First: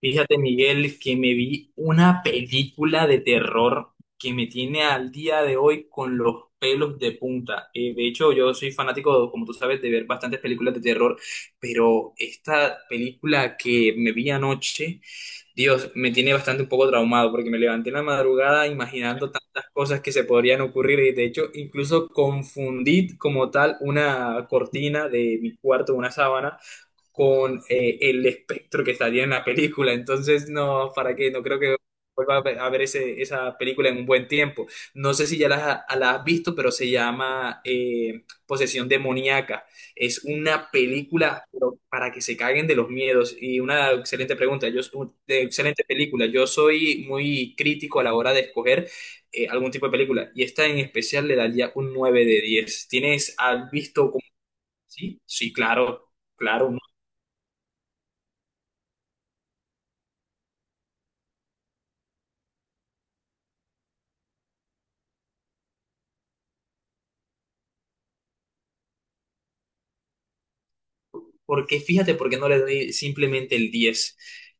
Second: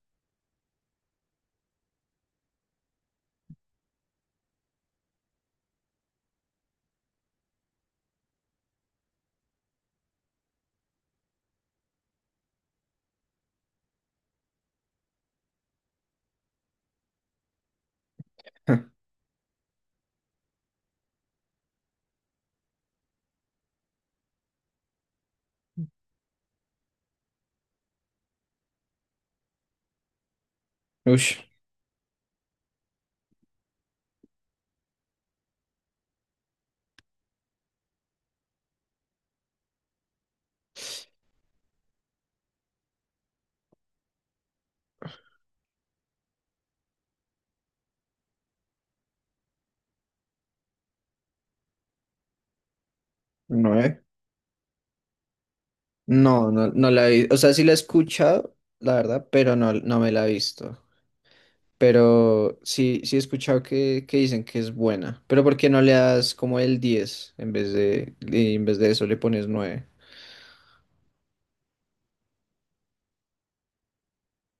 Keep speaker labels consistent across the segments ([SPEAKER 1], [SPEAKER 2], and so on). [SPEAKER 1] Fíjate, Miguel, que me vi una película de terror que me tiene al día de hoy con los pelos de punta. De hecho, yo soy fanático, como tú sabes, de ver bastantes películas de terror, pero esta película que me vi anoche, Dios, me tiene bastante un poco traumado porque me levanté en la madrugada imaginando tantas cosas que se podrían ocurrir y de hecho incluso confundí como tal una cortina de mi cuarto, una sábana con el espectro que estaría en la película. Entonces, no, ¿para qué?
[SPEAKER 2] Ush,
[SPEAKER 1] No creo que vuelva a ver esa película en un buen tiempo. No sé si ya la has visto, pero se llama Posesión Demoníaca. Es una película pero para que se caguen de los miedos. Y una excelente pregunta, de excelente película. Yo soy muy crítico a la hora de escoger algún tipo de película. Y esta en especial le daría un 9 de 10. ¿ Has
[SPEAKER 2] no, eh.
[SPEAKER 1] visto como... Sí, sí, claro,
[SPEAKER 2] No, no,
[SPEAKER 1] claro.
[SPEAKER 2] no la he visto. O sea, sí la he escuchado, la verdad, pero no, me la he visto. Pero sí, he escuchado que dicen que es buena. Pero ¿por qué no le das como el 10 en vez de, y en vez de eso le pones 9?
[SPEAKER 1] Porque fíjate por qué no le doy simplemente el 10.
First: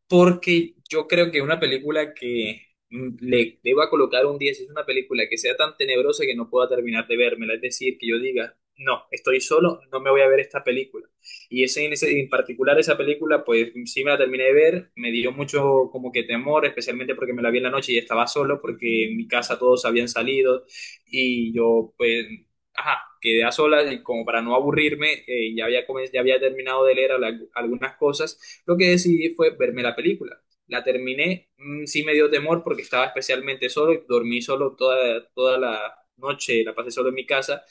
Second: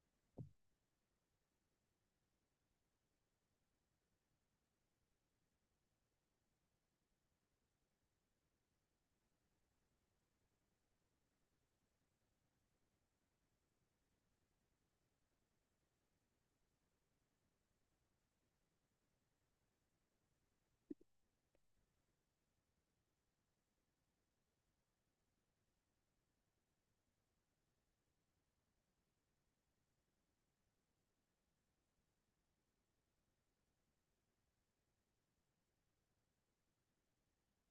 [SPEAKER 1] Porque yo creo que una película que le deba colocar un 10 es una película que sea tan tenebrosa que no pueda terminar de vérmela. Es decir, que yo diga, no, estoy solo, no me voy a ver esta película. En particular esa película, pues sí me la terminé de ver, me dio mucho como que temor, especialmente porque me la vi en la noche y estaba solo, porque en mi casa todos habían salido y yo pues ajá, quedé a solas y como para no aburrirme, ya había terminado de leer algunas cosas, lo que decidí fue verme la película. La terminé, sí me dio temor porque estaba especialmente solo y dormí solo toda la noche, la pasé solo en mi casa,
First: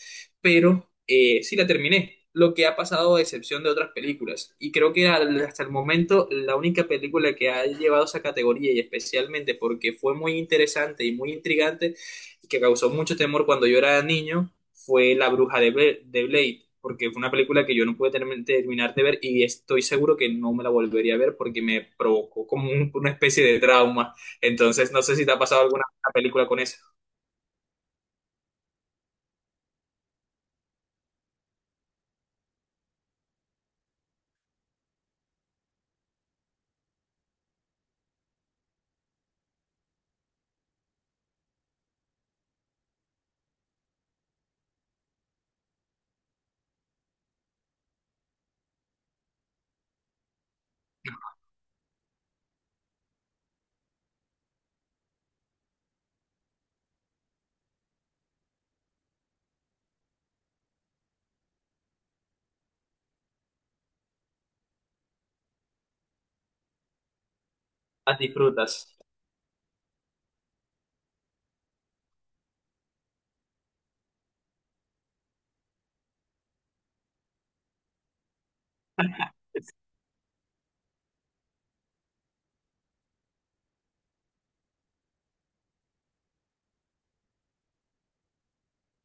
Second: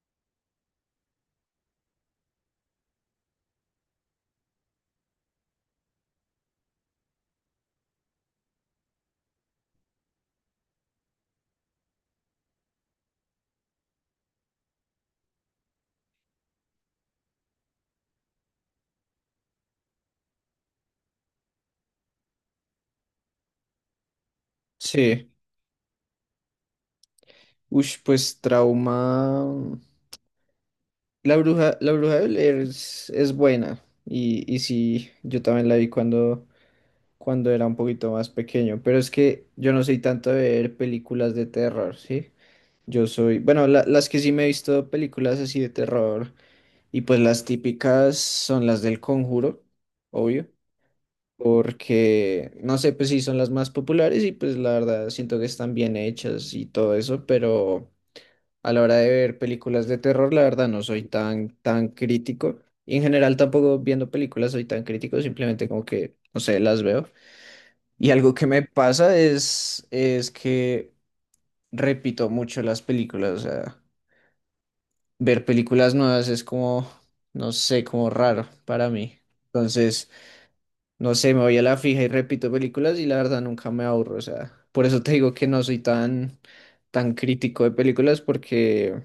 [SPEAKER 1] pero sí la terminé. Lo que ha pasado a excepción de otras películas. Y creo que hasta el momento la única película que ha llevado esa categoría y especialmente porque fue muy interesante y muy intrigante y que causó mucho temor cuando yo era niño fue La Bruja de Blade, porque fue una película que yo no pude terminar de ver y estoy seguro que no me la volvería a ver porque me provocó como una especie de trauma. Entonces, no sé si
[SPEAKER 2] Sí.
[SPEAKER 1] te ha pasado alguna película con eso.
[SPEAKER 2] Ush, pues trauma. La bruja de Blair es buena. Y sí, yo también la vi cuando era un poquito más pequeño. Pero es que yo no soy tanto de ver películas de terror, ¿sí? Yo soy, bueno, las que sí me he visto películas así de terror y pues las típicas son las del Conjuro, obvio, porque no sé, pues sí son las más populares y pues la verdad siento que están bien hechas y todo eso, pero a la hora de ver películas de terror, la verdad no soy tan crítico y en general tampoco viendo películas soy tan crítico, simplemente como que, no sé, las veo. Y
[SPEAKER 1] Las
[SPEAKER 2] algo que me
[SPEAKER 1] disfrutas.
[SPEAKER 2] pasa es que repito mucho las películas, o sea... ver películas nuevas es como, no sé, como raro para mí. Entonces, no sé, me voy a la fija y repito películas y la verdad nunca me aburro. O sea, por eso te digo que no soy tan crítico de películas porque,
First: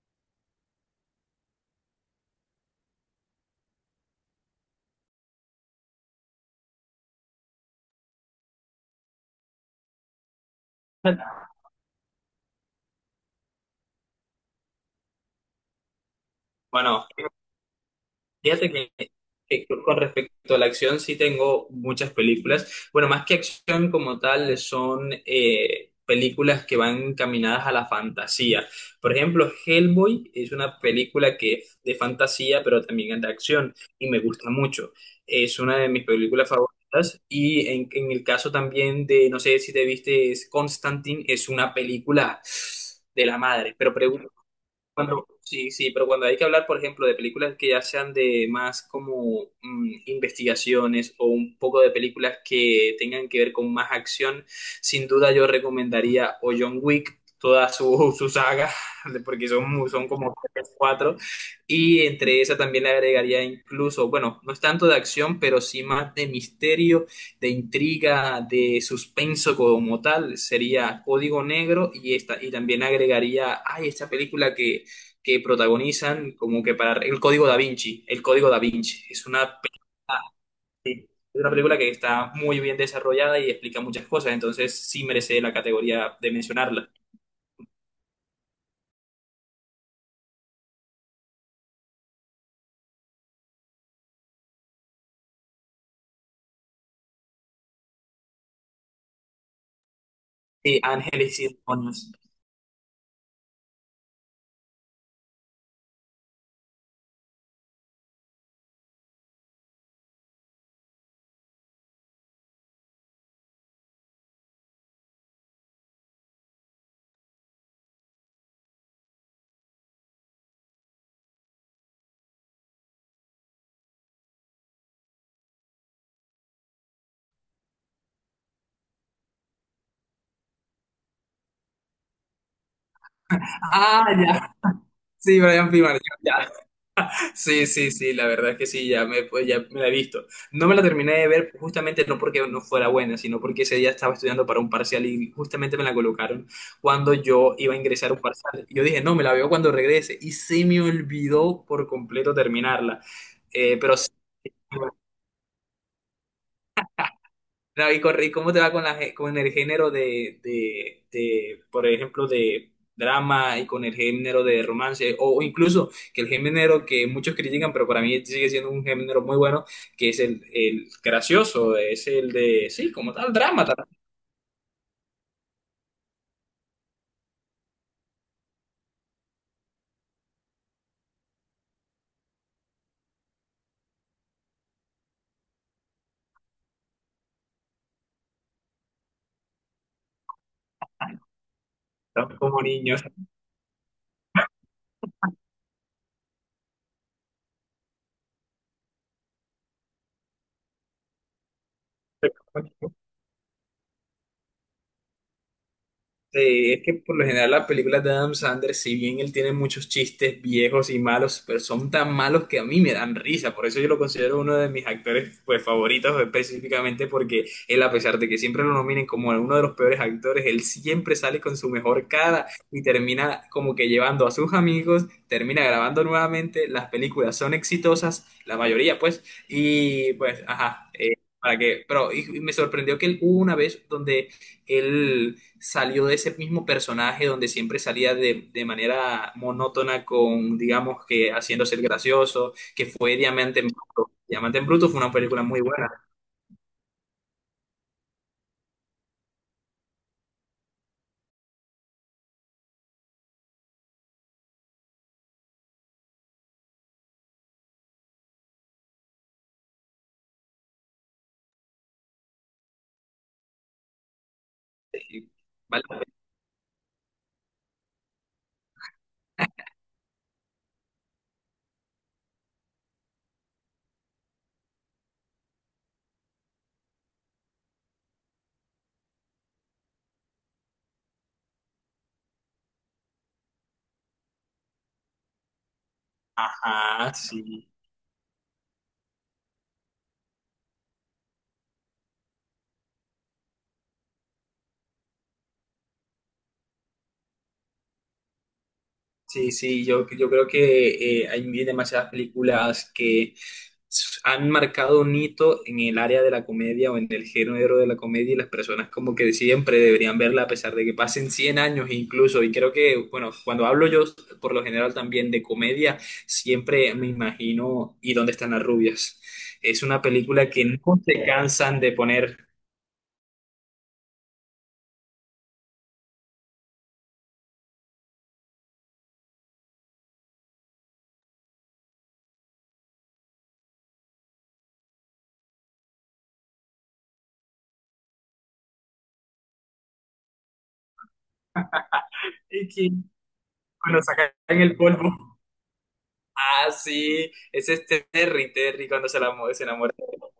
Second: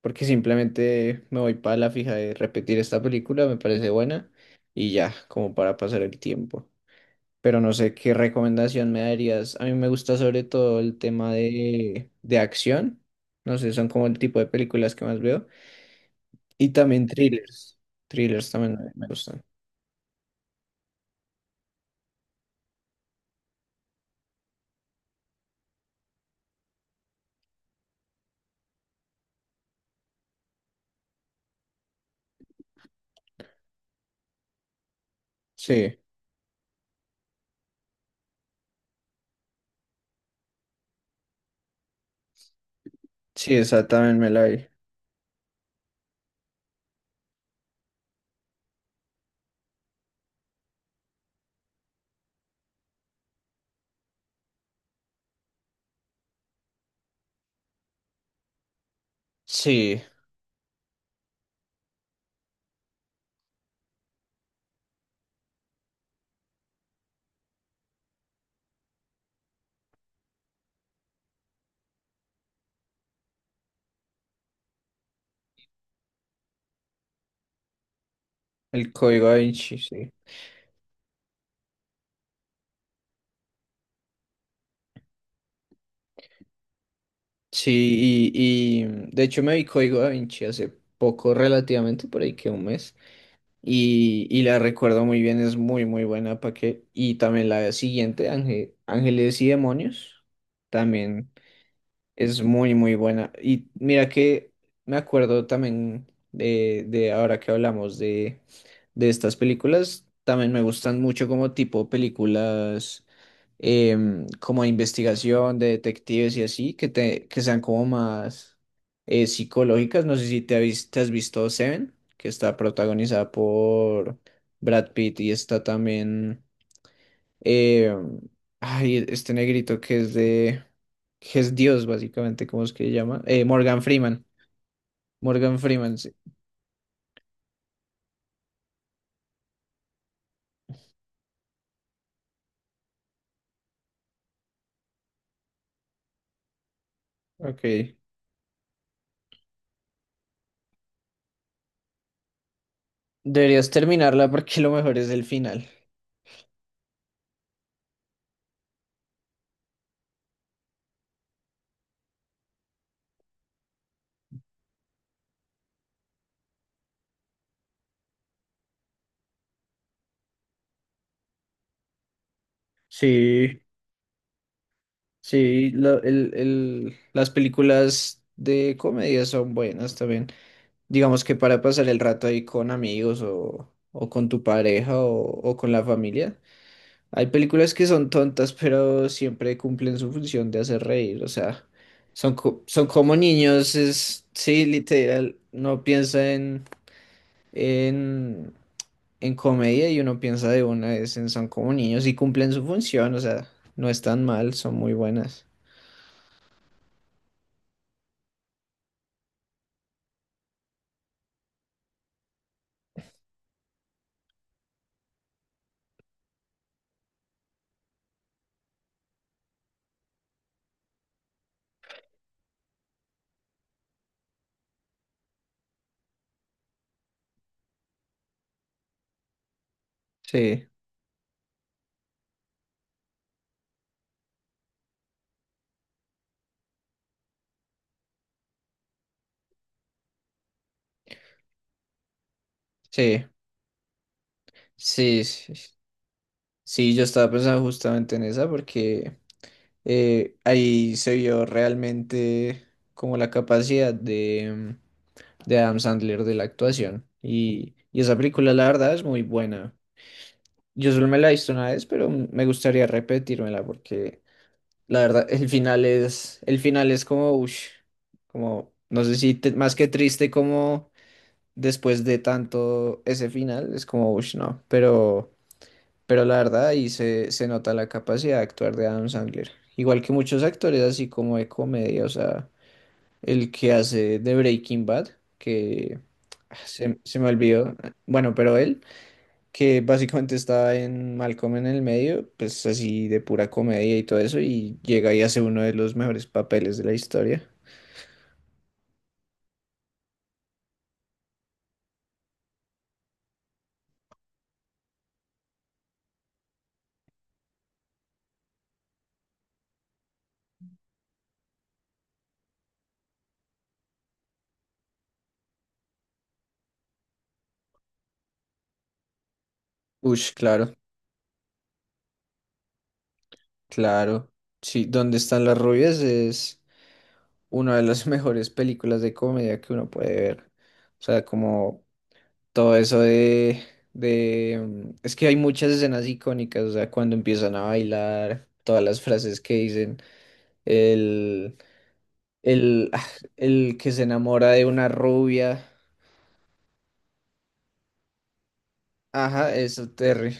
[SPEAKER 2] porque simplemente me voy para la fija de repetir esta película, me parece buena y ya, como para pasar el tiempo. Pero no sé qué recomendación me darías. A mí me gusta sobre todo el tema de acción. No sé, son como el tipo de películas que más veo. Y también
[SPEAKER 1] Bueno.
[SPEAKER 2] thrillers. Thrillers
[SPEAKER 1] Fíjate
[SPEAKER 2] también me
[SPEAKER 1] que,
[SPEAKER 2] gustan.
[SPEAKER 1] que con respecto a la acción sí tengo muchas películas. Bueno, más que acción como tal, son películas que van encaminadas a la fantasía. Por ejemplo, Hellboy es una película que es de fantasía, pero también es de acción y me gusta mucho. Es una de
[SPEAKER 2] Sí,
[SPEAKER 1] mis películas favoritas. Y en el caso también de, no sé si te viste, es Constantine, es una película de la
[SPEAKER 2] sí,
[SPEAKER 1] madre.
[SPEAKER 2] esa
[SPEAKER 1] Pero
[SPEAKER 2] también me la vi.
[SPEAKER 1] cuando, sí, sí, pero cuando hay que hablar, por ejemplo, de películas que ya sean de más como investigaciones o un poco de películas que tengan que ver con más acción, sin duda yo recomendaría o John Wick, toda su saga, porque
[SPEAKER 2] Sí,
[SPEAKER 1] son como tres, cuatro, y entre esa también le agregaría incluso, bueno, no es tanto de acción, pero sí más de misterio, de intriga, de suspenso como tal, sería Código Negro y esta, y también agregaría, ay, esta película que protagonizan como que para el Código Da Vinci, el Código Da
[SPEAKER 2] el
[SPEAKER 1] Vinci.
[SPEAKER 2] Código Da Vinci, sí.
[SPEAKER 1] Es una película que está muy bien desarrollada y explica muchas cosas, entonces sí merece la categoría de mencionarla.
[SPEAKER 2] Sí, y de hecho me vi Código Da Vinci hace poco, relativamente, por ahí que un mes. Y la recuerdo muy bien, es muy, muy buena. ¿Para qué? Y también la siguiente, Ángeles y Demonios.
[SPEAKER 1] Sí,
[SPEAKER 2] También.
[SPEAKER 1] Ángeles y Demonios.
[SPEAKER 2] Es muy, muy buena. Y mira que me acuerdo también de ahora que hablamos de estas películas, también me gustan mucho como tipo películas como de investigación, de detectives y así, que, te, que sean como más psicológicas. No sé si te, te has visto Seven, que está protagonizada por Brad Pitt y está también... Eh, ay, este negrito que es de... que es Dios, básicamente, ¿cómo es que se llama? Morgan
[SPEAKER 1] Ah,
[SPEAKER 2] Freeman.
[SPEAKER 1] ya. Sí,
[SPEAKER 2] Morgan
[SPEAKER 1] Brian
[SPEAKER 2] Freeman,
[SPEAKER 1] Pilar.
[SPEAKER 2] sí.
[SPEAKER 1] Sí, sí, sí, la verdad es que sí, ya me, pues, ya me la he visto. No me la terminé de ver justamente no porque no fuera buena, sino porque ese día estaba estudiando para un parcial y justamente me la colocaron cuando yo iba a
[SPEAKER 2] Ok.
[SPEAKER 1] ingresar a un parcial. Y yo dije, no, me la veo cuando regrese. Y se me olvidó por completo terminarla.
[SPEAKER 2] Deberías
[SPEAKER 1] Pero sí,
[SPEAKER 2] terminarla porque lo mejor es el final.
[SPEAKER 1] no, ¿Y cómo te va con con el género de por ejemplo, de drama y con el género de romance? O incluso que el género que muchos critican, pero para mí sigue siendo un género muy bueno, que es el gracioso, es el de, sí, como tal,
[SPEAKER 2] Sí,
[SPEAKER 1] drama, tal,
[SPEAKER 2] sí, las películas de comedia son buenas también. Digamos que para pasar el rato ahí con amigos o con tu pareja o con la familia, hay películas que son tontas, pero siempre cumplen su función de hacer reír. O sea, son,
[SPEAKER 1] tal como
[SPEAKER 2] son
[SPEAKER 1] niño.
[SPEAKER 2] como niños, es, sí, literal. No piensa en, en comedia y uno piensa de una vez en son como niños y cumplen su función. O sea, no están mal, son muy buenas.
[SPEAKER 1] Sí, es que por lo general las películas de Adam Sandler, si bien él tiene muchos chistes viejos y malos, pero son tan malos que a mí me dan risa. Por eso yo lo considero uno de mis actores pues, favoritos específicamente porque él, a pesar de que siempre lo nominen como uno de los peores actores, él siempre sale con su mejor cara y termina como que llevando a sus amigos, termina grabando nuevamente, las películas son exitosas, la mayoría pues, y pues,
[SPEAKER 2] Sí,
[SPEAKER 1] ajá. Para que, pero y me sorprendió que él hubo una vez donde él salió de ese mismo personaje donde siempre salía de manera monótona con, digamos, que haciéndose el gracioso, que fue
[SPEAKER 2] sí,
[SPEAKER 1] Diamante en Bruto. Diamante en Bruto fue una
[SPEAKER 2] sí,
[SPEAKER 1] película
[SPEAKER 2] sí.
[SPEAKER 1] muy buena.
[SPEAKER 2] Sí, yo estaba pensando justamente en esa porque ahí se vio realmente como la capacidad de Adam Sandler de la actuación. Y esa película, la verdad, es muy buena. Yo solo me la he visto una vez, pero me gustaría repetírmela porque la verdad,
[SPEAKER 1] y-
[SPEAKER 2] el final
[SPEAKER 1] ¿Vale?
[SPEAKER 2] el final es como, ush, como, no sé si más que triste, como después de tanto ese final, es como, ush, no, pero la verdad, ahí se nota la capacidad de actuar de Adam Sandler. Igual que muchos actores, así como de comedia, o sea, el que hace de Breaking Bad, que
[SPEAKER 1] Ajá,
[SPEAKER 2] se me
[SPEAKER 1] sí.
[SPEAKER 2] olvidó. Bueno, pero él, que básicamente está en Malcolm en el medio, pues así de pura comedia y todo eso, y llega y hace uno de los mejores papeles de la historia.
[SPEAKER 1] Sí, sí, yo creo que hay demasiadas películas que han marcado un hito en el área de la comedia o en el género de la comedia y las personas como que siempre deberían verla a pesar de que pasen 100 años incluso. Y creo que, bueno, cuando hablo yo por lo general también de comedia, siempre me imagino ¿y dónde están las rubias? Es una
[SPEAKER 2] Ush,
[SPEAKER 1] película que
[SPEAKER 2] claro,
[SPEAKER 1] no se cansan de poner
[SPEAKER 2] claro. Sí, ¿dónde están las rubias? Es una de las mejores películas de comedia que uno puede ver. O sea, como todo eso de... es que hay muchas escenas icónicas, o sea, cuando empiezan a bailar, todas las frases que dicen,
[SPEAKER 1] y
[SPEAKER 2] el,
[SPEAKER 1] que
[SPEAKER 2] ah, el que se
[SPEAKER 1] cuando sacan
[SPEAKER 2] enamora de
[SPEAKER 1] el
[SPEAKER 2] una
[SPEAKER 1] polvo.
[SPEAKER 2] rubia.
[SPEAKER 1] Ah, sí, ese es este Terry, Terry cuando se, la,
[SPEAKER 2] Ajá,
[SPEAKER 1] se
[SPEAKER 2] eso,
[SPEAKER 1] enamora.
[SPEAKER 2] Terry.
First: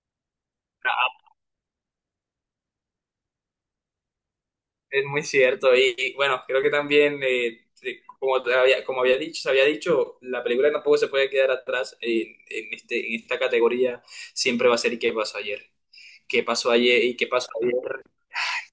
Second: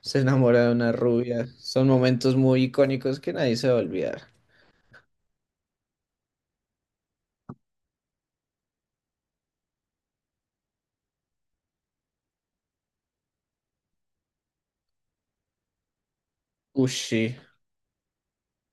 [SPEAKER 2] Se enamora de una rubia. Son momentos muy icónicos que nadie se va a olvidar.
[SPEAKER 1] Es muy cierto. Y, y, bueno, creo que también, como, te había, como había dicho, se había dicho, la película tampoco se puede quedar atrás en esta categoría. Siempre va a ser ¿y qué pasó ayer? ¿Qué pasó ayer y qué
[SPEAKER 2] Ushi,
[SPEAKER 1] pasó ayer?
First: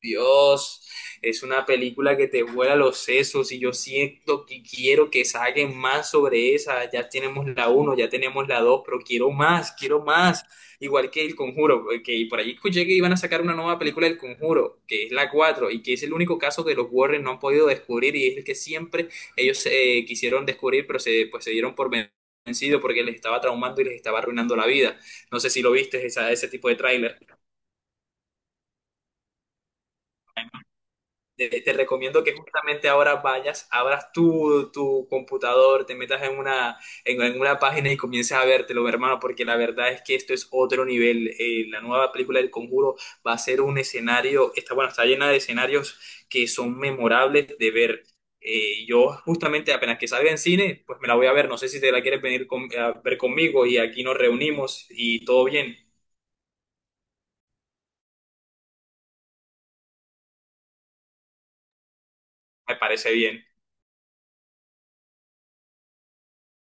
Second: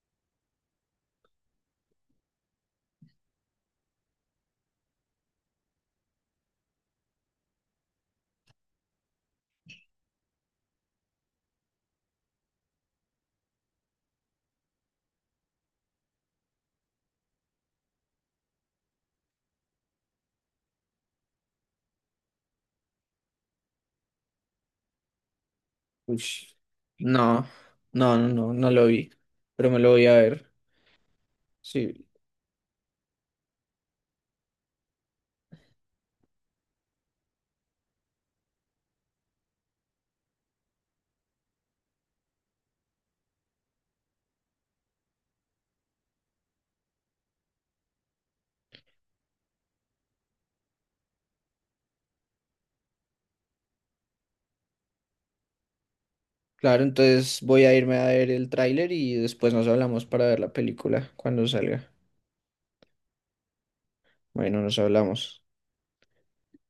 [SPEAKER 1] Dios, es una película que te vuela los sesos y yo siento que quiero que saquen más sobre esa. Ya tenemos la uno, ya tenemos la 2, pero quiero más, quiero más. Igual que El Conjuro, que por ahí escuché que iban a sacar una nueva película del Conjuro, que es la 4 y que es el único caso que los Warren no han podido descubrir y es el que siempre ellos quisieron descubrir, pero se, pues, se dieron por vencido porque les estaba traumando y les estaba arruinando la vida. No sé si lo viste
[SPEAKER 2] ushi.
[SPEAKER 1] ese tipo de tráiler.
[SPEAKER 2] No, no lo vi. Pero me lo voy a ver.
[SPEAKER 1] Te
[SPEAKER 2] Sí,
[SPEAKER 1] recomiendo que justamente ahora vayas, abras tu computador, te metas en una, en una página y comiences a vértelo, hermano, porque la verdad es que esto es otro nivel. La nueva película del Conjuro va a ser un escenario, está, bueno, está llena de escenarios que son memorables de ver. Yo justamente apenas que salga en cine, pues me la voy a ver. No sé si te la quieres venir a ver conmigo y aquí nos reunimos y todo bien.
[SPEAKER 2] claro, entonces voy a irme a ver el tráiler y después nos hablamos para ver la película cuando salga.
[SPEAKER 1] Me parece bien.
[SPEAKER 2] Bueno, nos hablamos.